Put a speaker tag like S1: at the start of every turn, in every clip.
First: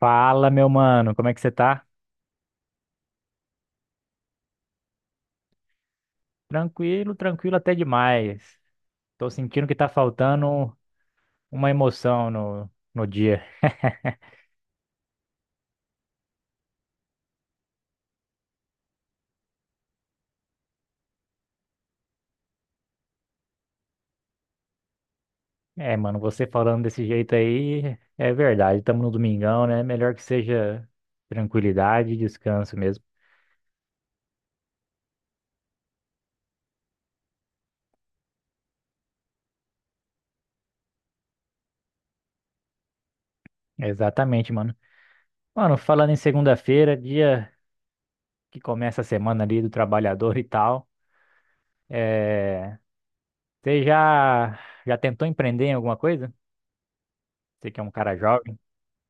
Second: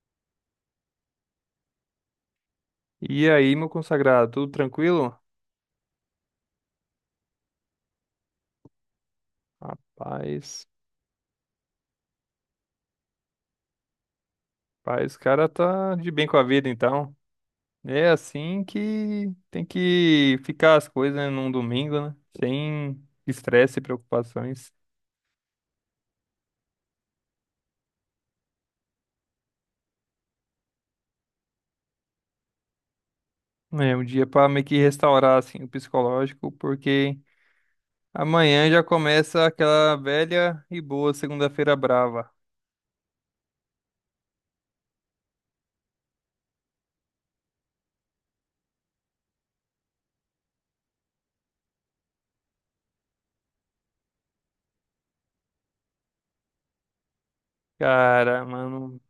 S1: Fala, meu mano, como é que você tá?
S2: E aí, meu consagrado, tudo tranquilo?
S1: Tranquilo, tranquilo até demais. Tô sentindo que tá
S2: Rapaz,
S1: faltando uma emoção no dia.
S2: rapaz, o cara tá de bem com a vida, então. É assim que tem que ficar as coisas, né, num domingo, né? Sem estresse e preocupações.
S1: É, mano, você falando desse jeito aí, é verdade, estamos no domingão, né? Melhor que seja tranquilidade e descanso mesmo.
S2: É um dia pra meio que restaurar, assim, o psicológico, porque amanhã já começa aquela velha e boa segunda-feira brava.
S1: Exatamente, mano. Mano, falando em segunda-feira, dia que começa a semana ali do trabalhador e tal, é... você já, já tentou empreender em alguma coisa? Você que é um cara
S2: Cara,
S1: jovem.
S2: mano,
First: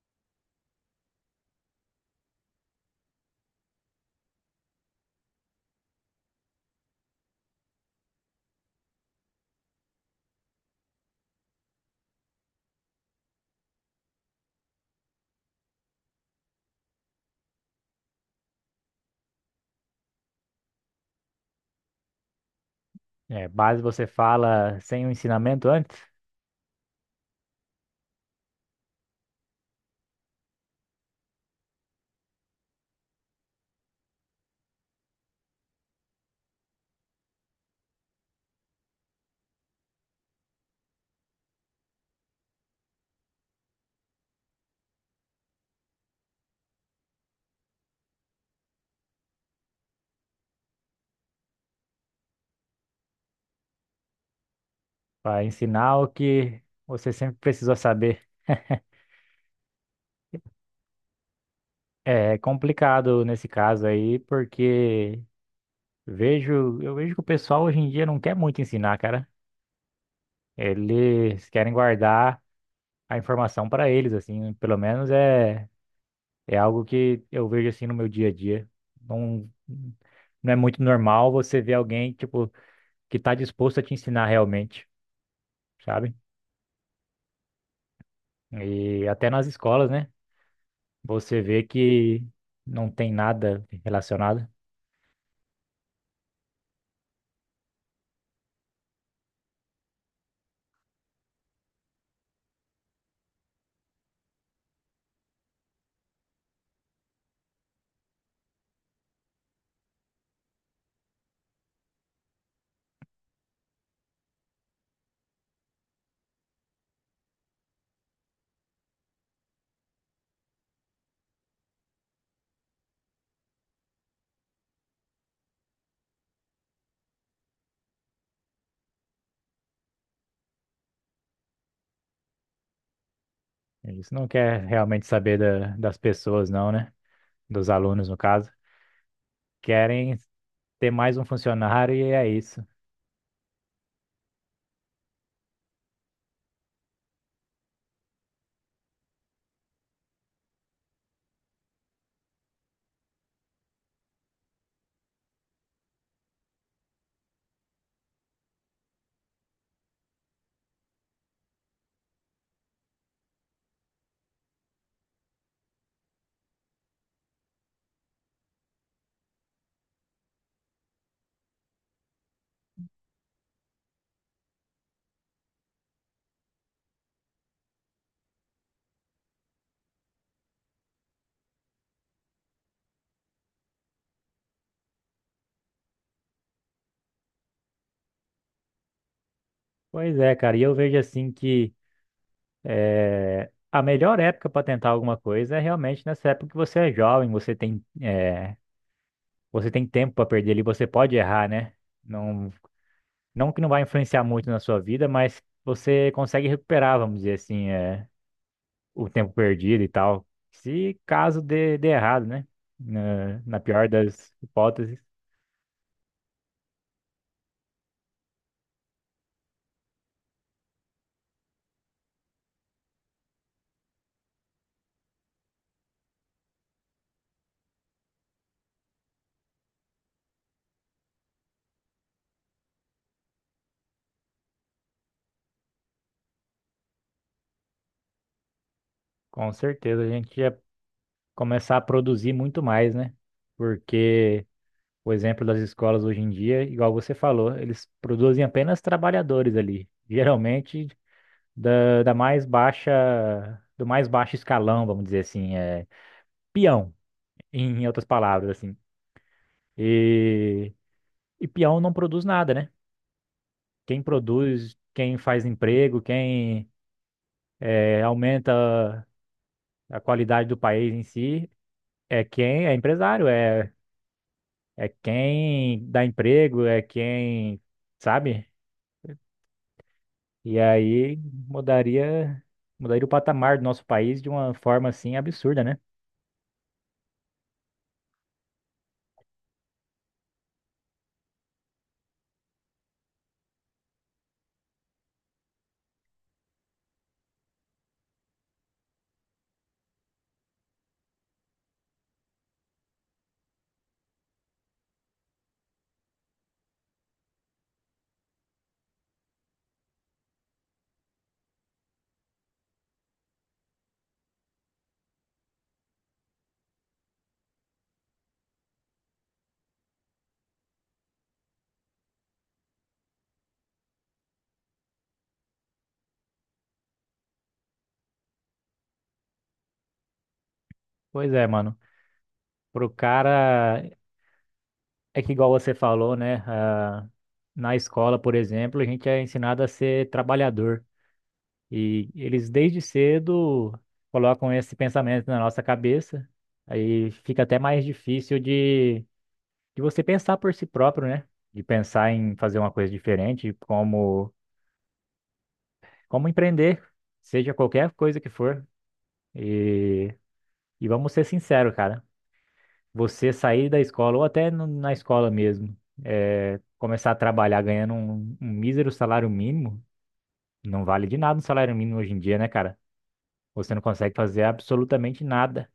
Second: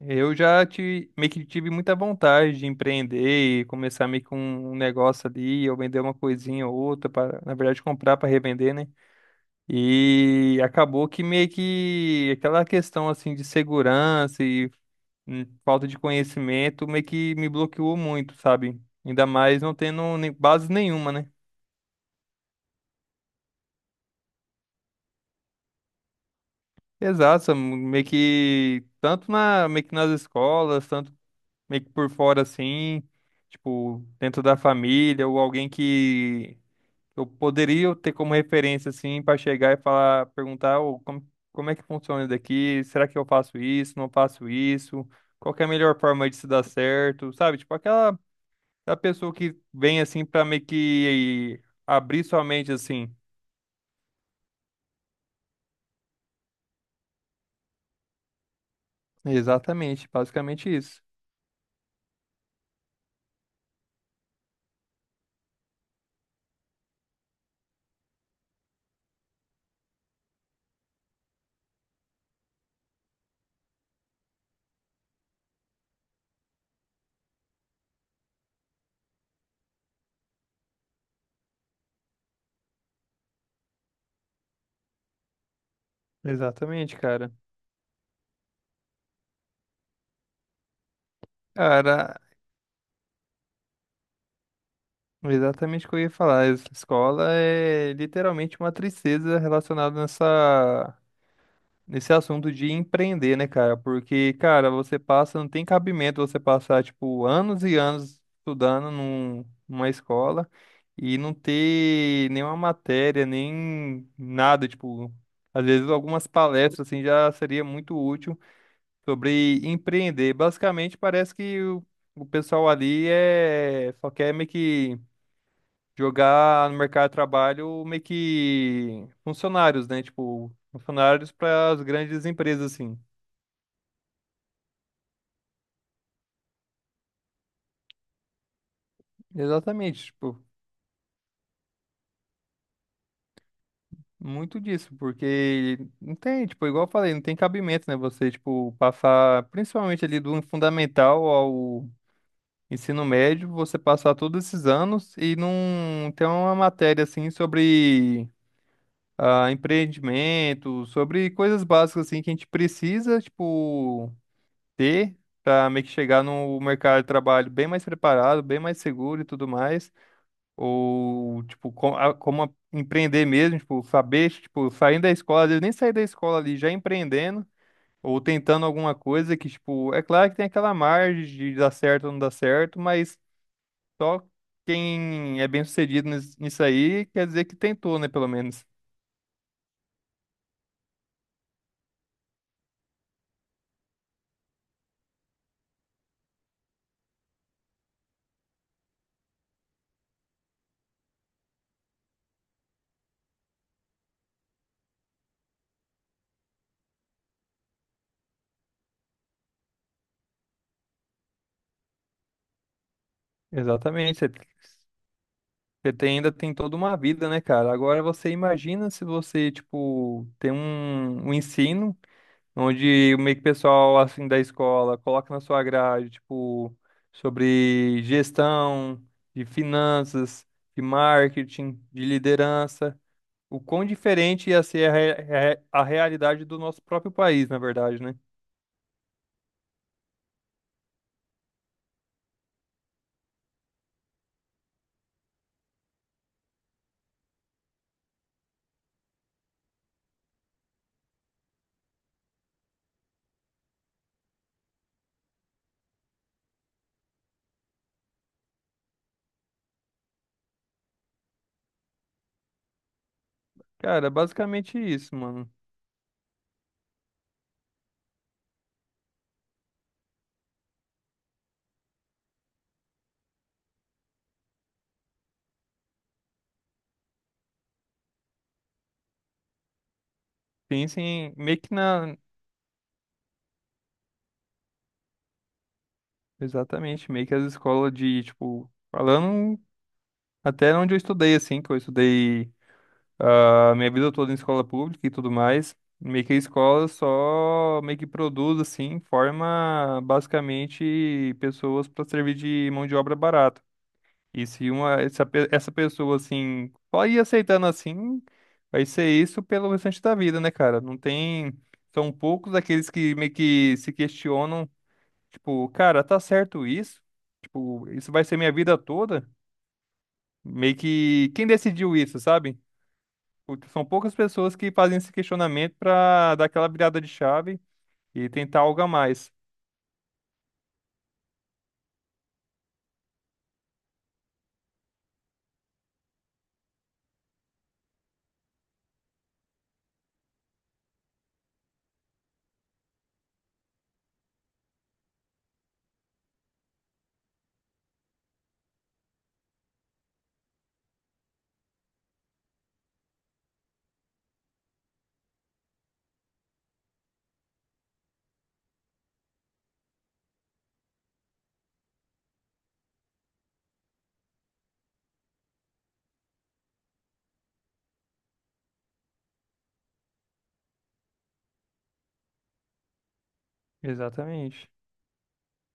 S2: eu meio que tive muita vontade de empreender e começar meio que um negócio ali, ou vender uma coisinha ou outra, para, na verdade, comprar para revender, né? E acabou que meio que aquela questão assim de segurança e falta de conhecimento meio que me bloqueou muito, sabe? Ainda mais não tendo base nenhuma, né?
S1: É, base você fala sem o ensinamento antes,
S2: Exato, meio que tanto na, meio que nas escolas, tanto meio que por fora assim, tipo, dentro da família, ou alguém que eu poderia ter como referência assim para chegar e falar, perguntar, ô, como, como é que funciona isso daqui? Será que eu faço isso? Não faço isso? Qual que é a melhor forma de se dar certo? Sabe? Tipo aquela, a pessoa que vem assim para meio que abrir sua mente assim.
S1: para ensinar o que você sempre precisou saber.
S2: Exatamente, basicamente isso.
S1: É complicado nesse caso aí, porque eu vejo que o pessoal hoje em dia não quer muito ensinar, cara. Eles querem guardar a informação para eles, assim, pelo menos é algo que eu vejo assim no meu dia a dia. Não, não é muito normal você ver alguém, tipo, que tá disposto a te ensinar realmente, sabe?
S2: Exatamente, cara.
S1: E até nas escolas, né? Você vê
S2: Cara,
S1: que não tem nada relacionado.
S2: exatamente o que eu ia falar. Essa escola é literalmente uma tristeza relacionada nessa, nesse assunto de empreender, né, cara? Porque, cara, você passa, não tem cabimento você passar, tipo, anos e anos estudando numa escola e não ter nenhuma matéria, nem nada, tipo, às vezes algumas palestras, assim, já seria muito útil sobre empreender. Basicamente, parece que o pessoal ali é, só quer meio que jogar no mercado de trabalho meio que funcionários, né? Tipo, funcionários para as grandes empresas, assim.
S1: Eles não querem realmente saber das pessoas, não, né? Dos alunos, no caso.
S2: Exatamente,
S1: Querem
S2: tipo,
S1: ter mais um funcionário e é isso.
S2: muito disso, porque não tem, tipo, igual eu falei, não tem cabimento, né? Você, tipo, passar, principalmente ali do fundamental ao ensino médio, você passar todos esses anos e não ter uma matéria, assim, sobre ah, empreendimento, sobre coisas básicas, assim, que a gente precisa, tipo. Ter para meio que chegar no mercado de trabalho bem mais preparado, bem mais seguro e tudo mais, ou tipo como, empreender mesmo, tipo saber, tipo saindo da escola, às vezes nem sair da escola ali já empreendendo ou tentando alguma coisa que tipo é claro que tem aquela margem de dar certo ou não dar certo, mas só quem é bem sucedido nisso aí quer dizer que tentou, né, pelo menos.
S1: Pois é, cara. E eu vejo assim que a melhor época para tentar alguma coisa é realmente nessa época que você é jovem, você você tem tempo para perder ali, você pode errar, né? Não, não que não vai influenciar muito na sua vida, mas você consegue recuperar, vamos dizer assim. O tempo perdido e tal. Se caso dê errado, né? Na pior
S2: Exatamente.
S1: das hipóteses,
S2: Ainda tem toda uma vida, né, cara? Agora você imagina se você, tipo, tem um, um ensino onde o meio que pessoal, assim, da escola coloca na sua grade, tipo, sobre gestão, de finanças, de marketing, de liderança. O quão diferente ia ser a, a realidade do nosso próprio país, na verdade, né?
S1: com certeza a gente ia começar a produzir muito mais, né? Porque o exemplo das escolas hoje em dia, igual você falou, eles produzem apenas trabalhadores ali, geralmente da mais baixa, do mais baixo escalão, vamos dizer assim, é peão, em outras palavras, assim. E, e peão não produz nada, né? Quem
S2: Cara, é
S1: produz,
S2: basicamente isso,
S1: quem faz
S2: mano.
S1: emprego, quem aumenta a qualidade do país em si, é quem é empresário, é, é quem dá emprego, é quem, sabe? E aí
S2: Pensem meio que na...
S1: mudaria, mudaria o patamar do nosso país de uma forma assim absurda, né?
S2: Exatamente, meio que as escolas de, tipo, falando. Até onde eu estudei, assim, que eu estudei a minha vida toda em escola pública e tudo mais, meio que a escola só meio que produz, assim, forma basicamente pessoas para servir de mão de obra barata. E se uma, essa, essa pessoa, assim, só ir aceitando assim, vai ser isso pelo restante da vida, né, cara? Não tem. São poucos aqueles que meio que se questionam, tipo, cara, tá certo isso? Tipo, isso vai ser minha vida toda? Meio que quem decidiu isso, sabe? Porque são poucas pessoas que fazem esse questionamento pra dar aquela virada de chave e tentar algo a mais.
S1: Pois é, mano. Pro cara, é que igual você falou, né? Ah, na escola, por exemplo, a gente é ensinado a ser trabalhador. E eles desde cedo colocam esse pensamento na nossa cabeça, aí fica até mais difícil de você pensar por si próprio, né? De pensar em fazer uma coisa diferente, como empreender, seja qualquer coisa que for. E, e vamos ser sinceros, cara, você sair da escola, ou até na escola mesmo, é, começar a trabalhar ganhando um mísero salário mínimo, não vale de nada um salário mínimo hoje em dia, né, cara? Você não consegue fazer
S2: Exatamente.
S1: absolutamente nada.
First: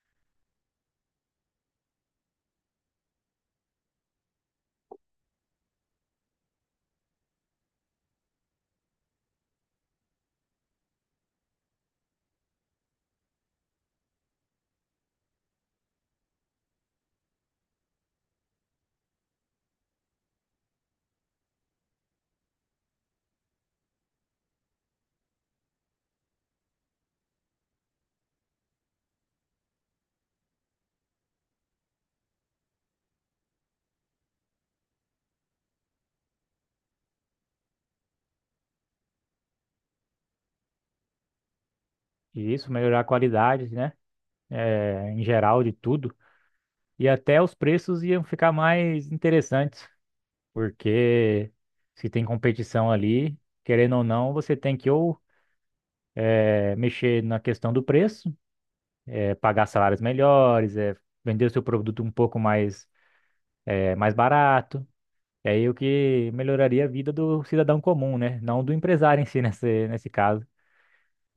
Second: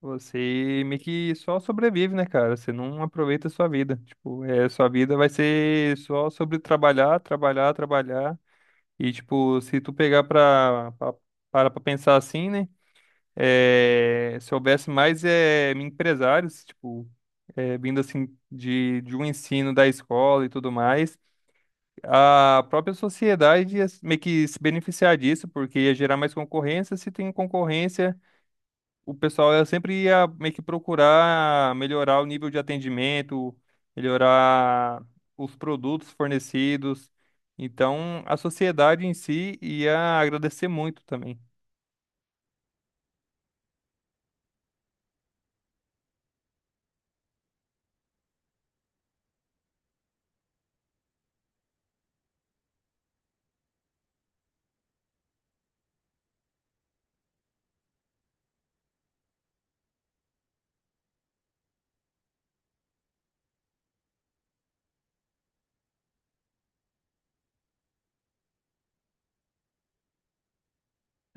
S2: Você meio que só sobrevive, né, cara? Você não aproveita a sua vida. Tipo, é, sua vida vai ser só sobre trabalhar, trabalhar, trabalhar. E, tipo, se tu pegar pra, para pra pensar assim, né? É, se houvesse mais é, empresários, tipo, é, vindo assim de um ensino da escola e tudo mais. A própria sociedade ia meio que se beneficiar disso, porque ia gerar mais concorrência. Se tem concorrência, o pessoal ia sempre ia meio que procurar melhorar o nível de atendimento, melhorar os produtos fornecidos. Então, a sociedade em si ia agradecer muito também.
S1: Isso, melhorar a qualidade, né? É, em geral de tudo. E até os preços iam ficar mais interessantes, porque se tem competição ali, querendo ou não, você tem que ou é, mexer na questão do preço, é, pagar salários melhores, é, vender o seu produto um pouco mais, é, mais barato. E aí o que melhoraria a vida do cidadão comum, né? Não do empresário em si nesse caso.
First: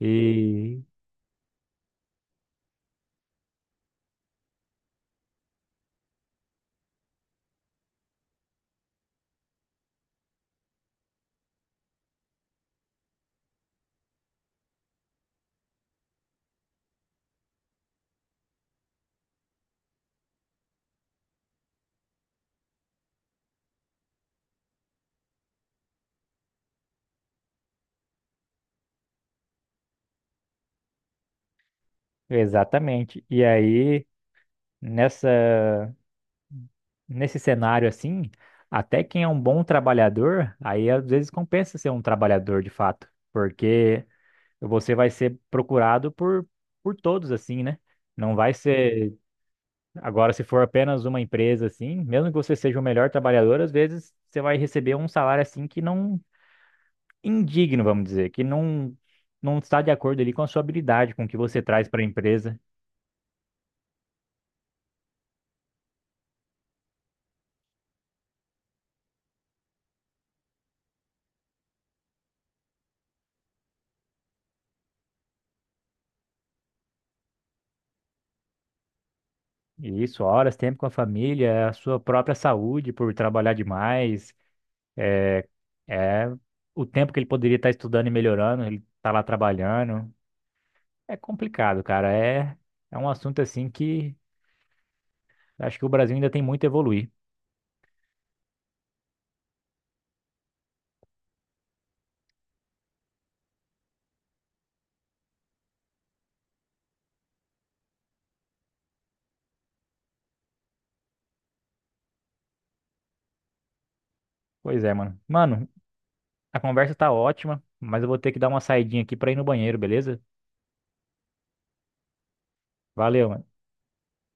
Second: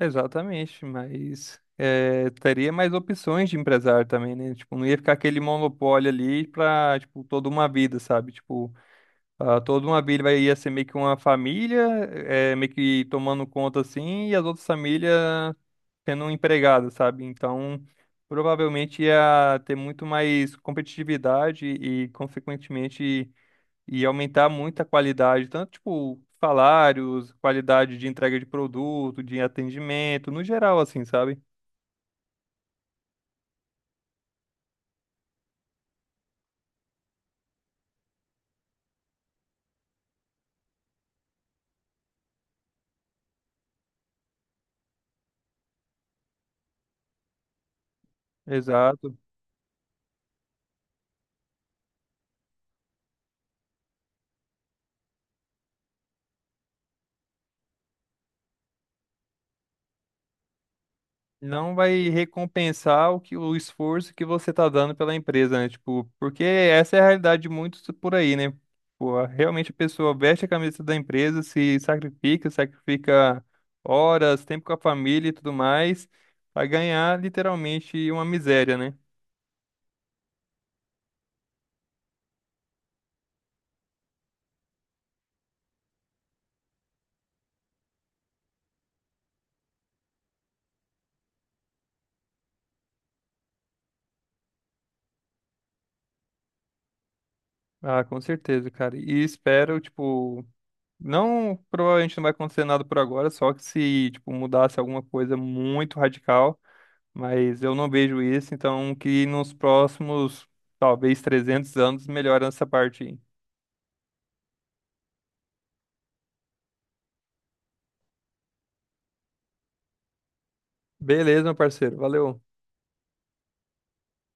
S1: E
S2: mas eh, teria mais opções de empresário também, né? Tipo, não ia ficar aquele monopólio ali pra, tipo, toda uma vida, sabe? Tipo, ah, toda uma vila ia ser meio que uma família, é, meio que tomando conta assim, e as outras famílias sendo empregadas, sabe? Então, provavelmente ia ter muito mais competitividade e, consequentemente, ia aumentar muito a qualidade, tanto tipo salários, qualidade de entrega de produto, de atendimento, no geral, assim, sabe?
S1: exatamente. E aí, nessa. Nesse cenário assim, até quem é um bom trabalhador, aí às vezes compensa ser um trabalhador de fato, porque você vai ser procurado por todos assim, né? Não vai ser,
S2: Exato.
S1: agora se for apenas uma empresa assim, mesmo que você seja o melhor trabalhador, às vezes você vai receber um salário assim que não indigno, vamos dizer, que não está de acordo ali com a sua habilidade, com o que você
S2: Não
S1: traz para a
S2: vai
S1: empresa.
S2: recompensar o que o esforço que você tá dando pela empresa, né? Tipo, porque essa é a realidade de muitos por aí, né? Pô, realmente a pessoa veste a camisa da empresa, se sacrifica, sacrifica horas, tempo com a família e tudo mais, pra ganhar literalmente uma miséria, né?
S1: E isso, horas, tempo com a família, a sua própria saúde por trabalhar demais. É o tempo que ele poderia estar estudando e melhorando, ele tá lá trabalhando. É complicado, cara. É, é um assunto assim que acho que o Brasil ainda tem muito a evoluir.
S2: Ah, com certeza, cara. E espero, tipo, não, provavelmente não vai acontecer nada por agora, só que se, tipo, mudasse alguma coisa muito radical. Mas eu não vejo isso, então que nos próximos, talvez 300 anos, melhore essa parte aí.
S1: Pois é, mano. Mano, a conversa tá ótima, mas eu vou ter que dar uma saidinha aqui pra ir no banheiro, beleza?
S2: Beleza, meu parceiro. Valeu.
S1: Valeu, mano.